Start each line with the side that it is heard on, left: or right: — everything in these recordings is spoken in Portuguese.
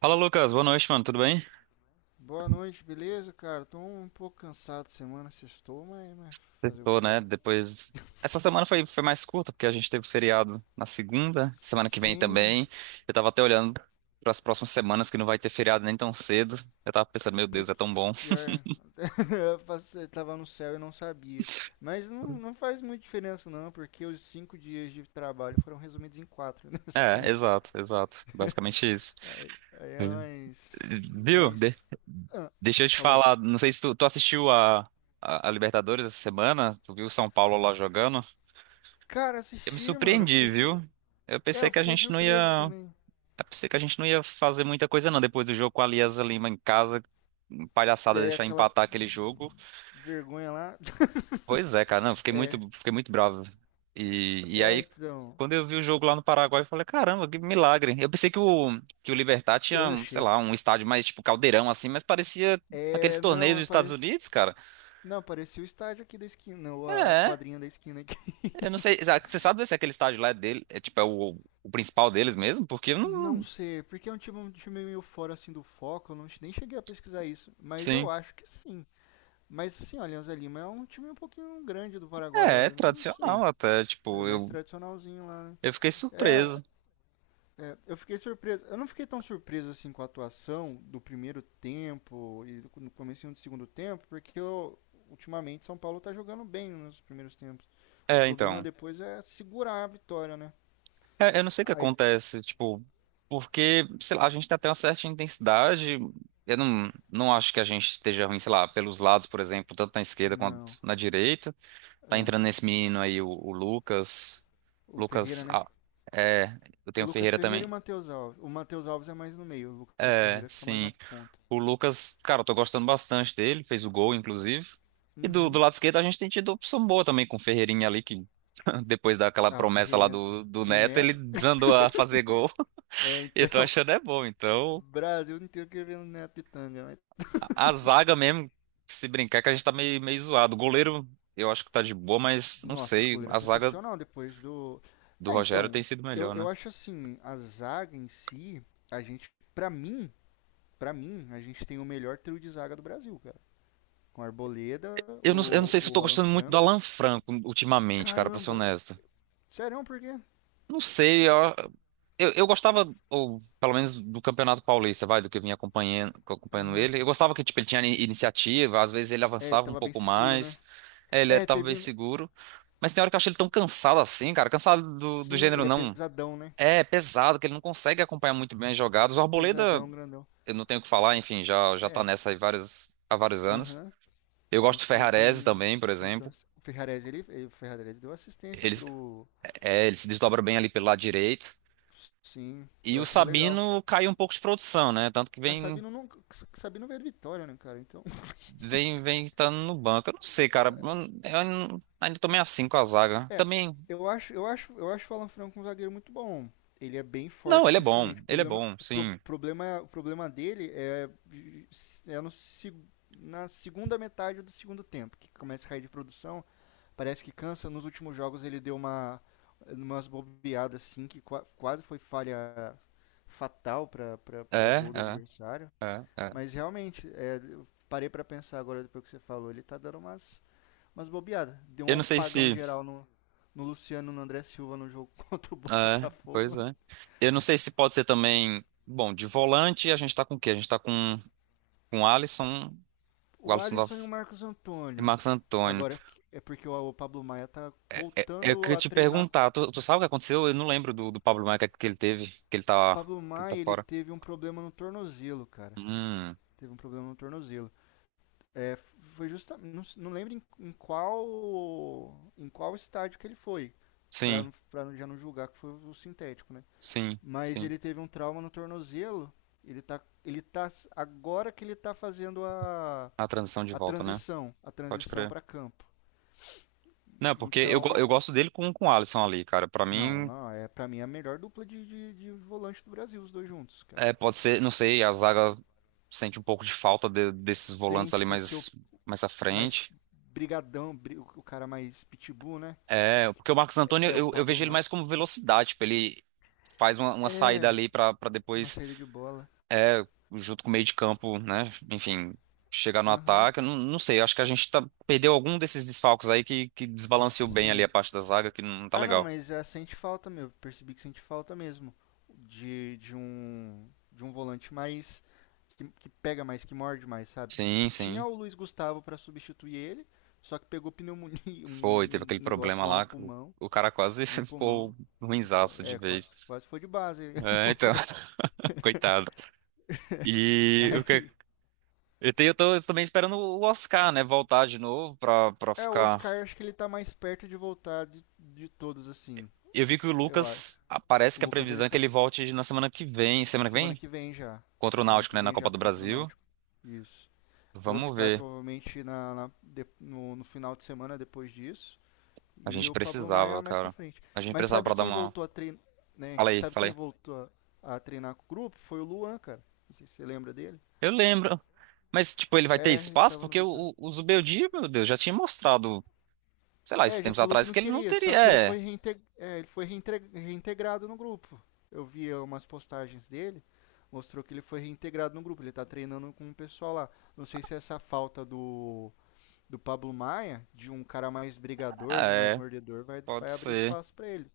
right: Fala, Lucas. Boa noite, mano. Tudo bem?
left: Boa noite, beleza, cara? Tô um pouco cansado semana, sextou, mas fazer o
right: Tô,
left: que é?
right: né? Depois. Essa semana foi mais curta, porque a gente teve feriado na segunda, semana que vem
left: Sim,
right: também. Eu tava até olhando para as próximas semanas que não vai ter feriado nem tão cedo. Eu tava pensando, meu Deus, é tão
left: putz,
right: bom.
left: pior. Tava no céu e não sabia. Mas não, não faz muita diferença não, porque os 5 dias de trabalho foram resumidos em quatro nessa
right: É,
left: semana.
right: exato, exato. Basicamente isso.
left: Aí é
right: Sim.
left: mais.
right: Viu?
left: Mas. Ah,
right: Deixa eu te
left: falei.
right: falar. Não sei se tu assistiu a Libertadores essa semana. Tu viu o São Paulo lá jogando?
left: Cara,
right: Eu me
left: assisti, mano, eu fiquei.
right: surpreendi, viu? Eu
left: É,
right: pensei
left: eu
right: que a
left: fiquei
right: gente não ia.
left: surpreso também.
right: É por isso que a gente não ia fazer muita coisa, não. Depois do jogo com a Alianza Lima em casa, palhaçada
left: Daí
right: deixar
left: aquela
right: empatar aquele jogo.
left: vergonha lá.
right: Pois é, cara, não, eu fiquei muito bravo. E
left: É,
right: aí,
left: então.
right: quando eu vi o jogo lá no Paraguai, eu falei, caramba, que milagre. Eu pensei que que o Libertad
left: Eu
right: tinha, sei
left: achei.
right: lá, um estádio mais tipo caldeirão assim, mas parecia aqueles
left: É, não,
right: torneios dos
left: mas
right: Estados
left: parece.
right: Unidos, cara.
left: Não, parecia o estádio aqui da esquina, ou a
right: É,
left: quadrinha da esquina aqui.
right: eu não sei, você sabe se aquele estádio lá é dele, é tipo, é o principal deles mesmo? Porque eu
left: Não
right: não,
left: sei, porque é um time meio fora assim do foco, eu não, nem cheguei a pesquisar isso, mas eu
right: sim.
left: acho que sim. Mas assim, olha, Alianza Lima é um time um pouquinho grande do Paraguai,
right: É,
left: ó,
right: é
left: eu não
right: tradicional
left: sei.
right: até,
left: É
right: tipo,
left: mais
right: eu,
left: tradicionalzinho lá, né?
right: eu fiquei
left: É,
right: surpreso.
left: eu fiquei surpreso. Eu não fiquei tão surpreso assim com a atuação do primeiro tempo e no comecinho do segundo tempo, porque eu, ultimamente São Paulo tá jogando bem nos primeiros tempos. O
right: É,
left: problema
right: então.
left: depois é segurar a vitória, né?
right: É, eu não sei o que
left: Aí.
right: acontece, tipo, porque, sei lá, a gente tem até uma certa intensidade. Eu não acho que a gente esteja ruim, sei lá, pelos lados, por exemplo, tanto na esquerda quanto
left: Não,
right: na direita. Tá
left: é.
right: entrando nesse menino aí, o Lucas.
left: O
right: Lucas.
left: Ferreira, né?
right: Ah, é, eu
left: O
right: tenho o
left: Lucas
right: Ferreira
left: Ferreira
right: também.
left: e o Matheus Alves. O Matheus Alves é mais no meio, o Lucas
right: É,
left: Ferreira fica mais na
right: sim.
left: ponta.
right: O Lucas, cara, eu tô gostando bastante dele, fez o gol, inclusive. E do
left: Uhum.
right: lado esquerdo a gente tem tido opção boa também com o Ferreirinha ali, que depois daquela
left: Ah, o
right: promessa lá
left: Ferreirinha
right: do
left: do
right: Neto, ele
left: Neto.
right: desandou a fazer gol.
left: É,
right: Eu
left: então,
right: tô achando é bom, então.
left: Brasil inteiro querendo o Neto de tanga. Mas.
right: A zaga mesmo, se brincar, que a gente tá meio zoado. O goleiro, eu acho que tá de boa, mas não
left: Nossa, a
right: sei.
left: coleira
right: A zaga
left: sensacional depois do.
right: do
left: É,
right: Rogério tem
left: então,
right: sido
left: eu,
right: melhor, né?
left: eu acho assim, a zaga em si, a gente, pra mim, pra mim, a gente tem o melhor trio de zaga do Brasil, cara. Com a Arboleda,
right: Eu não
left: o,
right: sei se eu tô
left: o Alan
right: gostando muito do
left: Franco.
right: Alan Franco ultimamente, cara, pra ser
left: Caramba,
right: honesto.
left: sério, por quê?
right: Não sei, eu gostava, ou pelo menos do Campeonato Paulista, vai, do que eu vinha acompanhando
left: Aham.
right: ele. Eu gostava que, tipo, ele tinha iniciativa, às vezes ele
left: É, ele
right: avançava um
left: tava bem
right: pouco
left: seguro, né?
right: mais, é, ele
left: É,
right: tava bem
left: teve, um.
right: seguro. Mas tem hora que eu achei ele tão cansado assim, cara. Cansado do
left: Sim,
right: gênero,
left: ele é
right: não.
left: pesadão, né?
right: É pesado, que ele não consegue acompanhar muito bem as jogadas. O Arboleda,
left: Pesadão, grandão.
right: eu não tenho o que falar, enfim, já tá
left: É,
right: nessa aí há vários anos.
left: aham.
right: Eu gosto
left: Não,
right: do
left: não
right: Ferrarese
left: tem
right: também, por exemplo.
left: descontança. O Ferrarese deu assistência
right: Ele,
left: pro.
right: ele se desdobra bem ali pelo lado direito.
left: Sim,
right: E
left: eu
right: o
left: achei legal.
right: Sabino caiu um pouco de produção, né? Tanto que
left: A
right: vem
left: Sabino não, Sabino veio de Vitória, né, cara? Então,
right: vem vem estando no banco. Eu não sei, cara. Eu ainda tô meio assim com a zaga.
left: é,
right: Também.
left: eu acho o Alan Franco um zagueiro muito bom. Ele é bem
right: Não,
left: forte
right: ele é bom.
left: fisicamente. O
right: Ele é
left: problema,
right: bom,
left: o pro-
right: sim.
left: problema, o problema dele é no, seg- na segunda metade do segundo tempo, que começa a cair de produção parece que cansa. Nos últimos jogos ele deu umas bobeadas assim que quase foi falha fatal para
right: É,
left: gol do
right: é,
left: adversário.
right: é, é.
left: Mas realmente, é, eu parei para pensar agora depois que você falou, ele tá dando umas bobeadas. Deu
right: Eu
left: um
right: não sei
left: pagão
right: se.
left: geral no Luciano, no André Silva no jogo contra o
right: É, pois
left: Botafogo.
right: é. Eu não sei se pode ser também. Bom, de volante a gente tá com o quê? A gente tá com o Alisson, o
left: O
right: Alisson da-
left: Alisson e o Marcos
right: e
left: Antônio.
right: Marcos Antônio.
left: Agora é porque o Pablo Maia tá
right: Eu
left: voltando
right: queria
left: a
right: te
left: treinar.
right: perguntar, tu sabe o que aconteceu? Eu não lembro do Pablo Maia que ele teve,
left: Pablo
right: que ele tá
left: Maia, ele
right: fora.
left: teve um problema no tornozelo, cara.
right: Hum,
left: Teve um problema no tornozelo. É, foi justamente. Não, não lembro em qual. Em qual estádio que ele foi. para
right: sim,
left: para já não julgar que foi o sintético, né?
right: sim,
left: Mas
right: sim.
left: ele teve um trauma no tornozelo. Ele tá. Ele tá. Agora que ele tá fazendo a.
right: A transição de
left: A
right: volta, né?
left: transição. A
right: Pode
left: transição
right: crer.
left: para campo.
right: Não, porque eu,
left: Então.
right: go- eu gosto dele com o Alisson ali, cara. Pra
left: Não,
right: mim,
left: não. É pra mim a melhor dupla de volante do Brasil, os dois juntos, cara.
right: é, pode ser, não sei, a zaga sente um pouco de falta desses volantes
left: Sente,
right: ali
left: porque o
right: mais, à
left: mais
right: frente.
left: brigadão, o cara mais pitbull, né?
right: É, porque o Marcos
left: É
right: Antônio,
left: é o
right: eu
left: Pablo
right: vejo ele
left: Maia.
right: mais como velocidade, tipo, ele faz uma saída ali pra
left: Uma
right: depois,
left: saída de bola.
right: é, junto com o meio de campo, né, enfim, chegar no
left: Aham.
right: ataque, eu não sei, eu acho que perdeu algum desses desfalques aí que desbalanceou bem ali
left: Sim.
right: a parte da zaga, que não tá
left: Ah, não,
right: legal.
left: mas é, sente falta, meu. Percebi que sente falta mesmo. De um volante mais que pega mais, que morde mais, sabe?
right: Sim,
left: Tinha
right: sim,
left: o Luiz Gustavo pra substituir ele, só que pegou pneumonia,
right: teve
left: um
right: aquele
left: negócio
right: problema
left: lá no
right: lá, que o,
left: pulmão,
right: o cara quase
left: no pulmão.
right: ficou ruinzaço de
left: É,
right: vez.
left: quase, quase foi de base.
right: É, então, coitado. E o
left: Aí,
right: que... Eu tô também esperando o Oscar, né, voltar de novo pra
left: é, o
right: ficar.
left: Oscar acho que ele tá mais perto de voltar de todos assim,
right: Eu vi que o
left: eu acho.
right: Lucas, parece
left: O
right: que a
left: Lucas ele
right: previsão é que
left: tá
right: ele volte na semana que vem. Semana que
left: semana
right: vem?
left: que vem já.
right: Contra o
left: Semana
right: Náutico,
left: que
right: né? Na
left: vem
right: Copa
left: já
right: do
left: contra o
right: Brasil.
left: Náutico. Isso. O
right: Vamos
left: Oscar
right: ver.
left: provavelmente no final de semana depois disso
right: A
left: e
right: gente
left: o Pablo
right: precisava,
left: Maia mais pra
right: cara.
left: frente.
right: A gente
left: Mas
right: precisava
left: sabe
right: pra dar
left: quem
right: uma.
left: voltou a treinar, né?
right: Fala aí,
left: Sabe
right: fala
left: quem
right: aí.
left: voltou a treinar com o grupo? Foi o Luan, cara. Não sei se você lembra dele.
right: Eu lembro. Mas, tipo, ele vai ter
left: É, ele
right: espaço?
left: tava no
right: Porque o,
left: Vitória.
right: o, o Zubeldia, meu Deus, já tinha mostrado, sei lá, esses
left: É, já
right: tempos
left: falou que
right: atrás,
left: não
right: que ele não
left: queria, só
right: teria.
left: que ele
right: É,
left: foi, reinte- é, ele foi reintre- reintegrado no grupo. Eu vi umas postagens dele, mostrou que ele foi reintegrado no grupo. Ele tá treinando com o pessoal lá. Não sei se é essa falta do Pablo Maia, de um cara mais brigador,
right: ah,
left: de mais
right: é,
left: mordedor, vai,
right: pode
left: vai abrir
right: ser.
left: espaço pra ele.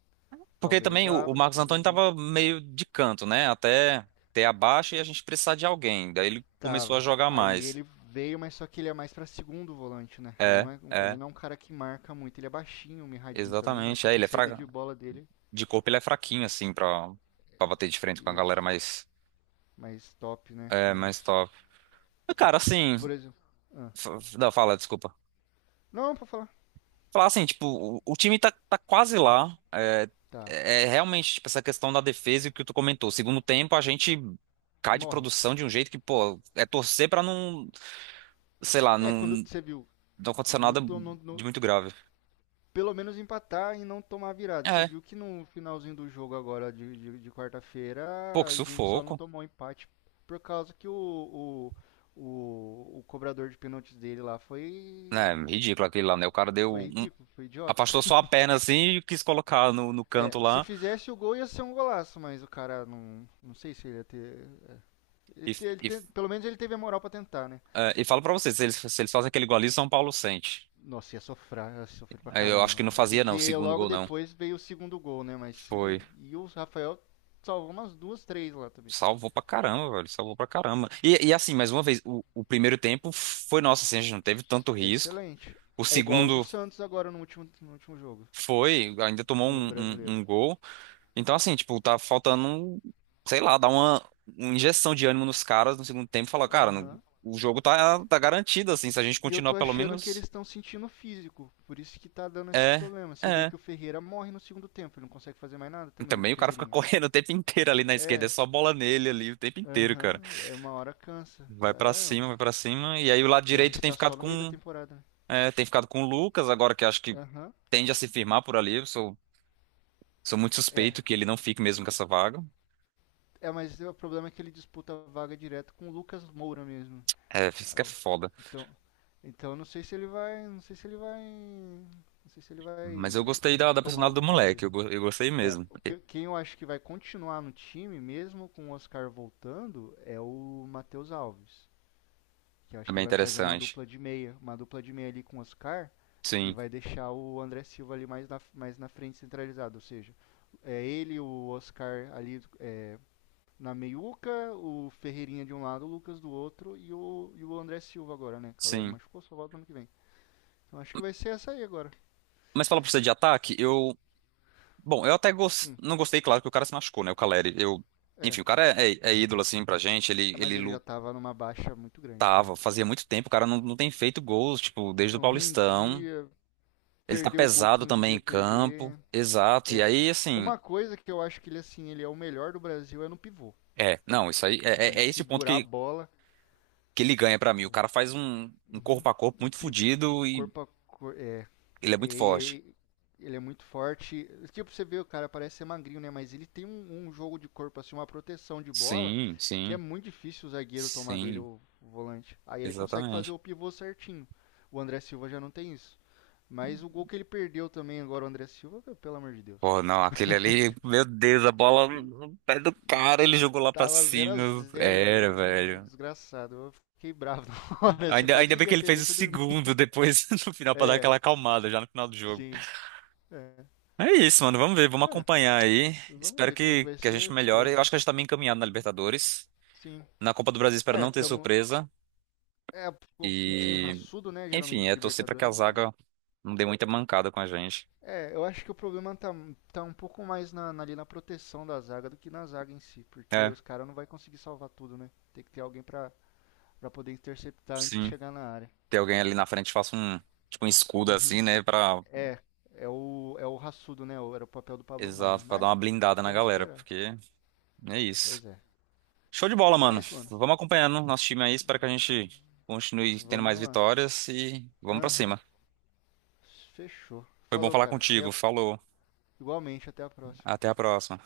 right: Porque
left: Talvez
right: também o
left: abra,
right: Marcos Antônio
left: talvez não.
right: tava meio de canto, né? Até ter a baixa e a gente precisar de alguém. Daí ele começou a
left: Tava.
right: jogar
left: Aí
right: mais.
left: ele veio, mas só que ele é mais pra segundo volante, né? Ele
right: É,
left: não é, um- ele
right: é.
left: não é um cara que marca muito. Ele é baixinho, mirradinho também, mas
right: Exatamente.
left: só que a saída de bola dele.
right: De corpo ele é fraquinho, assim, pra bater de frente com a galera
left: Isso.
right: mais,
left: Mais top, né?
right: é,
left: Mas.
right: mais top. Mas, cara,
left: Tipo,
right: assim.
left: por exemplo. Ah.
right: Não, fala, desculpa.
left: Não, pra falar.
right: Falar assim, tipo, o time tá, quase lá. É,
left: Tá.
right: é é realmente, tipo, essa questão da defesa e o que tu comentou. Segundo tempo, a gente cai de
left: Morre.
right: produção de um jeito que, pô, é torcer pra não, sei lá,
left: É,
right: não,
left: quando você viu.
right: não acontecer
left: No,
right: nada
left: to- no,
right: de
left: no,
right: muito grave.
left: pelo menos empatar e não tomar virada. Você
right: É,
left: viu que no finalzinho do jogo agora de
right: pô,
left: quarta-feira
right: que
left: a gente só não
right: sufoco.
left: tomou empate por causa que o cobrador de pênaltis dele lá
right: É,
left: foi
right: ridículo aquele lá, né? O cara deu.
left: foi ridículo, foi idiota.
right: Afastou só a perna assim e quis colocar no,
left: É,
right: canto
left: se
right: lá.
left: fizesse o gol ia ser um golaço, mas o cara não. Não sei se ele ia ter. Ele,
right: E,
left: te- ele
right: e,
left: te- pelo menos ele teve a moral pra tentar, né?
right: e falo pra vocês, se eles fazem aquele gol ali, São Paulo sente.
left: Nossa, ia sofrer pra
right: Eu
left: caramba,
right: acho que
left: mano.
right: não
left: É
right: fazia, não, o
left: porque
right: segundo
left: logo
right: gol, não.
left: depois veio o segundo gol, né? Mas se
right: Foi.
left: não- e o Rafael salvou umas duas, três lá também.
right: Salvou pra caramba, velho. Salvou pra caramba. E assim, mais uma vez, o primeiro tempo foi nosso, assim, a gente não teve tanto risco.
left: Excelente.
right: O
left: É igual o do
right: segundo
left: Santos agora no último jogo,
right: ainda tomou
left: no
right: um, um,
left: brasileiro.
right: um gol. Então, assim, tipo, tá faltando, um- sei lá, dar uma injeção de ânimo nos caras no segundo tempo e falar, cara,
left: Aham.
right: o jogo tá garantido, assim, se a gente
left: E eu
right: continuar
left: tô
right: pelo
left: achando que eles
right: menos.
left: estão sentindo o físico, por isso que tá dando esse
right: É.
left: problema. Você vê
right: É.
left: que o Ferreira morre no segundo tempo, ele não consegue fazer mais nada também, o
right: Também o cara fica
left: Ferreirinha.
right: correndo o tempo inteiro ali na esquerda, é
left: É,
right: só bola nele ali o tempo inteiro, cara.
left: aham, é uma hora cansa.
right: Vai pra
left: É,
right: cima, vai pra cima. E aí o lado
left: e a
right: direito
left: gente
right: tem
left: tá
right: ficado
left: só no meio da temporada, né?
right: tem ficado com o Lucas agora, que acho que
left: Aham.
right: tende a se firmar por ali. Eu sou muito
left: É,
right: suspeito que ele não fique mesmo com essa vaga.
left: É, mas o problema é que ele disputa a vaga direto com o Lucas Moura mesmo.
right: É, isso
left: Aí
right: que é
left: eu-
right: foda.
left: Então, então, não sei se ele vai, não sei se ele vai, não sei se ele
right: Mas eu
left: vai
right: gostei
left: eh,
right: da
left: tomar a
right: personalidade do
left: vaga dele.
right: moleque, eu gostei
left: É,
right: mesmo.
left: o
right: É
left: que, quem eu acho que vai continuar no time mesmo com o Oscar voltando é o Matheus Alves, que eu acho
right: bem
left: que vai fazer uma
right: interessante.
left: dupla de meia, uma dupla de meia ali com o Oscar e
right: Sim,
left: vai deixar o André Silva ali mais na frente centralizado, ou seja, é ele, o Oscar ali, é, na meiuca, o Ferreirinha de um lado, o Lucas do outro e o André Silva agora, né? Caleri
right: sim.
left: machucou, só volta ano que vem. Então acho que vai ser essa aí agora.
right: Mas fala pra você de ataque, eu. Bom, eu até
left: Hum,
right: não gostei, claro, que o cara se machucou, né? O Caleri. Eu...
left: é.
right: Enfim, o cara é, é ídolo, assim, pra gente.
left: Ah, mas ele já tava numa baixa muito grande, cara.
right: Tava, fazia muito tempo, o cara não tem feito gols, tipo, desde o
left: Não
right: Paulistão.
left: rendia,
right: Ele tá
left: perdeu o gol que
right: pesado
left: não
right: também em
left: devia
right: campo.
left: perder.
right: Exato. E
left: É.
right: aí, assim,
left: Uma coisa que eu acho que ele, assim, ele é o melhor do Brasil é no pivô.
right: é, não, isso aí é,
left: Tipo, ele
right: é esse o ponto
left: segurar a
right: que,
left: bola.
right: que ele ganha pra mim. O cara faz um
left: Uhum.
right: corpo a corpo
left: Um
right: muito fodido e
left: corpo a corpo. É.
right: ele é muito forte.
left: E- ele é muito forte. Tipo, você vê o cara, parece ser magrinho, né? Mas ele tem um jogo de corpo, assim, uma proteção de bola,
right: Sim,
left: que é
right: sim,
left: muito difícil o zagueiro tomar dele
right: sim,
left: o volante. Aí ele consegue fazer
right: exatamente.
left: o pivô certinho. O André Silva já não tem isso. Mas o gol que ele perdeu também agora, o André Silva, meu, pelo amor de Deus.
right: Pô, não, aquele ali, meu Deus, a bola
left: E,
right: no pé do
left: e
right: cara, ele jogou lá pra
left: tava
right: cima.
left: 0x0,
right: Era,
left: cara.
right: velho.
left: Desgraçado. Eu fiquei bravo na hora, assim, eu
right: Ainda,
left: quase
right: ainda bem
left: desliguei
right: que
left: a
right: ele
left: TV
right: fez
left: e
right: o
left: fui dormir.
right: segundo depois no final pra dar
left: É,
right: aquela acalmada já no final do jogo.
left: sim. É.
right: É isso, mano. Vamos ver, vamos
left: É.
right: acompanhar aí.
left: Vamos
right: Espero
left: ver como é que
right: que,
left: vai
right: que a gente
left: ser.
right: melhore. Eu
left: Próximo.
right: acho que a gente tá bem encaminhado na Libertadores.
left: Sim.
right: Na Copa do Brasil, espero
left: É,
right: não ter
left: tamo.
right: surpresa.
left: É um time
right: E,
left: raçudo, né? Geralmente
right: enfim,
left: de
right: é torcer pra que a
left: Libertadores, então.
right: zaga não dê muita mancada com a gente.
left: É, eu acho que o problema tá um pouco mais ali na proteção da zaga do que na zaga em si, porque
right: É,
left: os caras não vai conseguir salvar tudo, né? Tem que ter alguém pra poder interceptar antes de
right: sim.
left: chegar na área.
right: Ter alguém ali na frente que faça um, tipo, um escudo
left: Uhum.
right: assim, né?
left: É, é o raçudo, né? Era o papel do Pablo Maia.
right: Exato, pra dar
left: Mas
right: uma blindada na
left: vamos
right: galera,
left: esperar.
right: porque é isso.
left: Pois é.
right: Show de bola,
left: É
right: mano.
left: isso, mano.
right: Vamos acompanhando nosso time aí. Espero que a gente continue tendo
left: Vamos
right: mais
left: indo lá.
right: vitórias e vamos pra
left: Aham.
right: cima.
left: Fechou.
right: Foi bom
left: Falou,
right: falar
left: cara.
right: contigo. Falou.
left: Igualmente, até a próxima.
right: Até a próxima.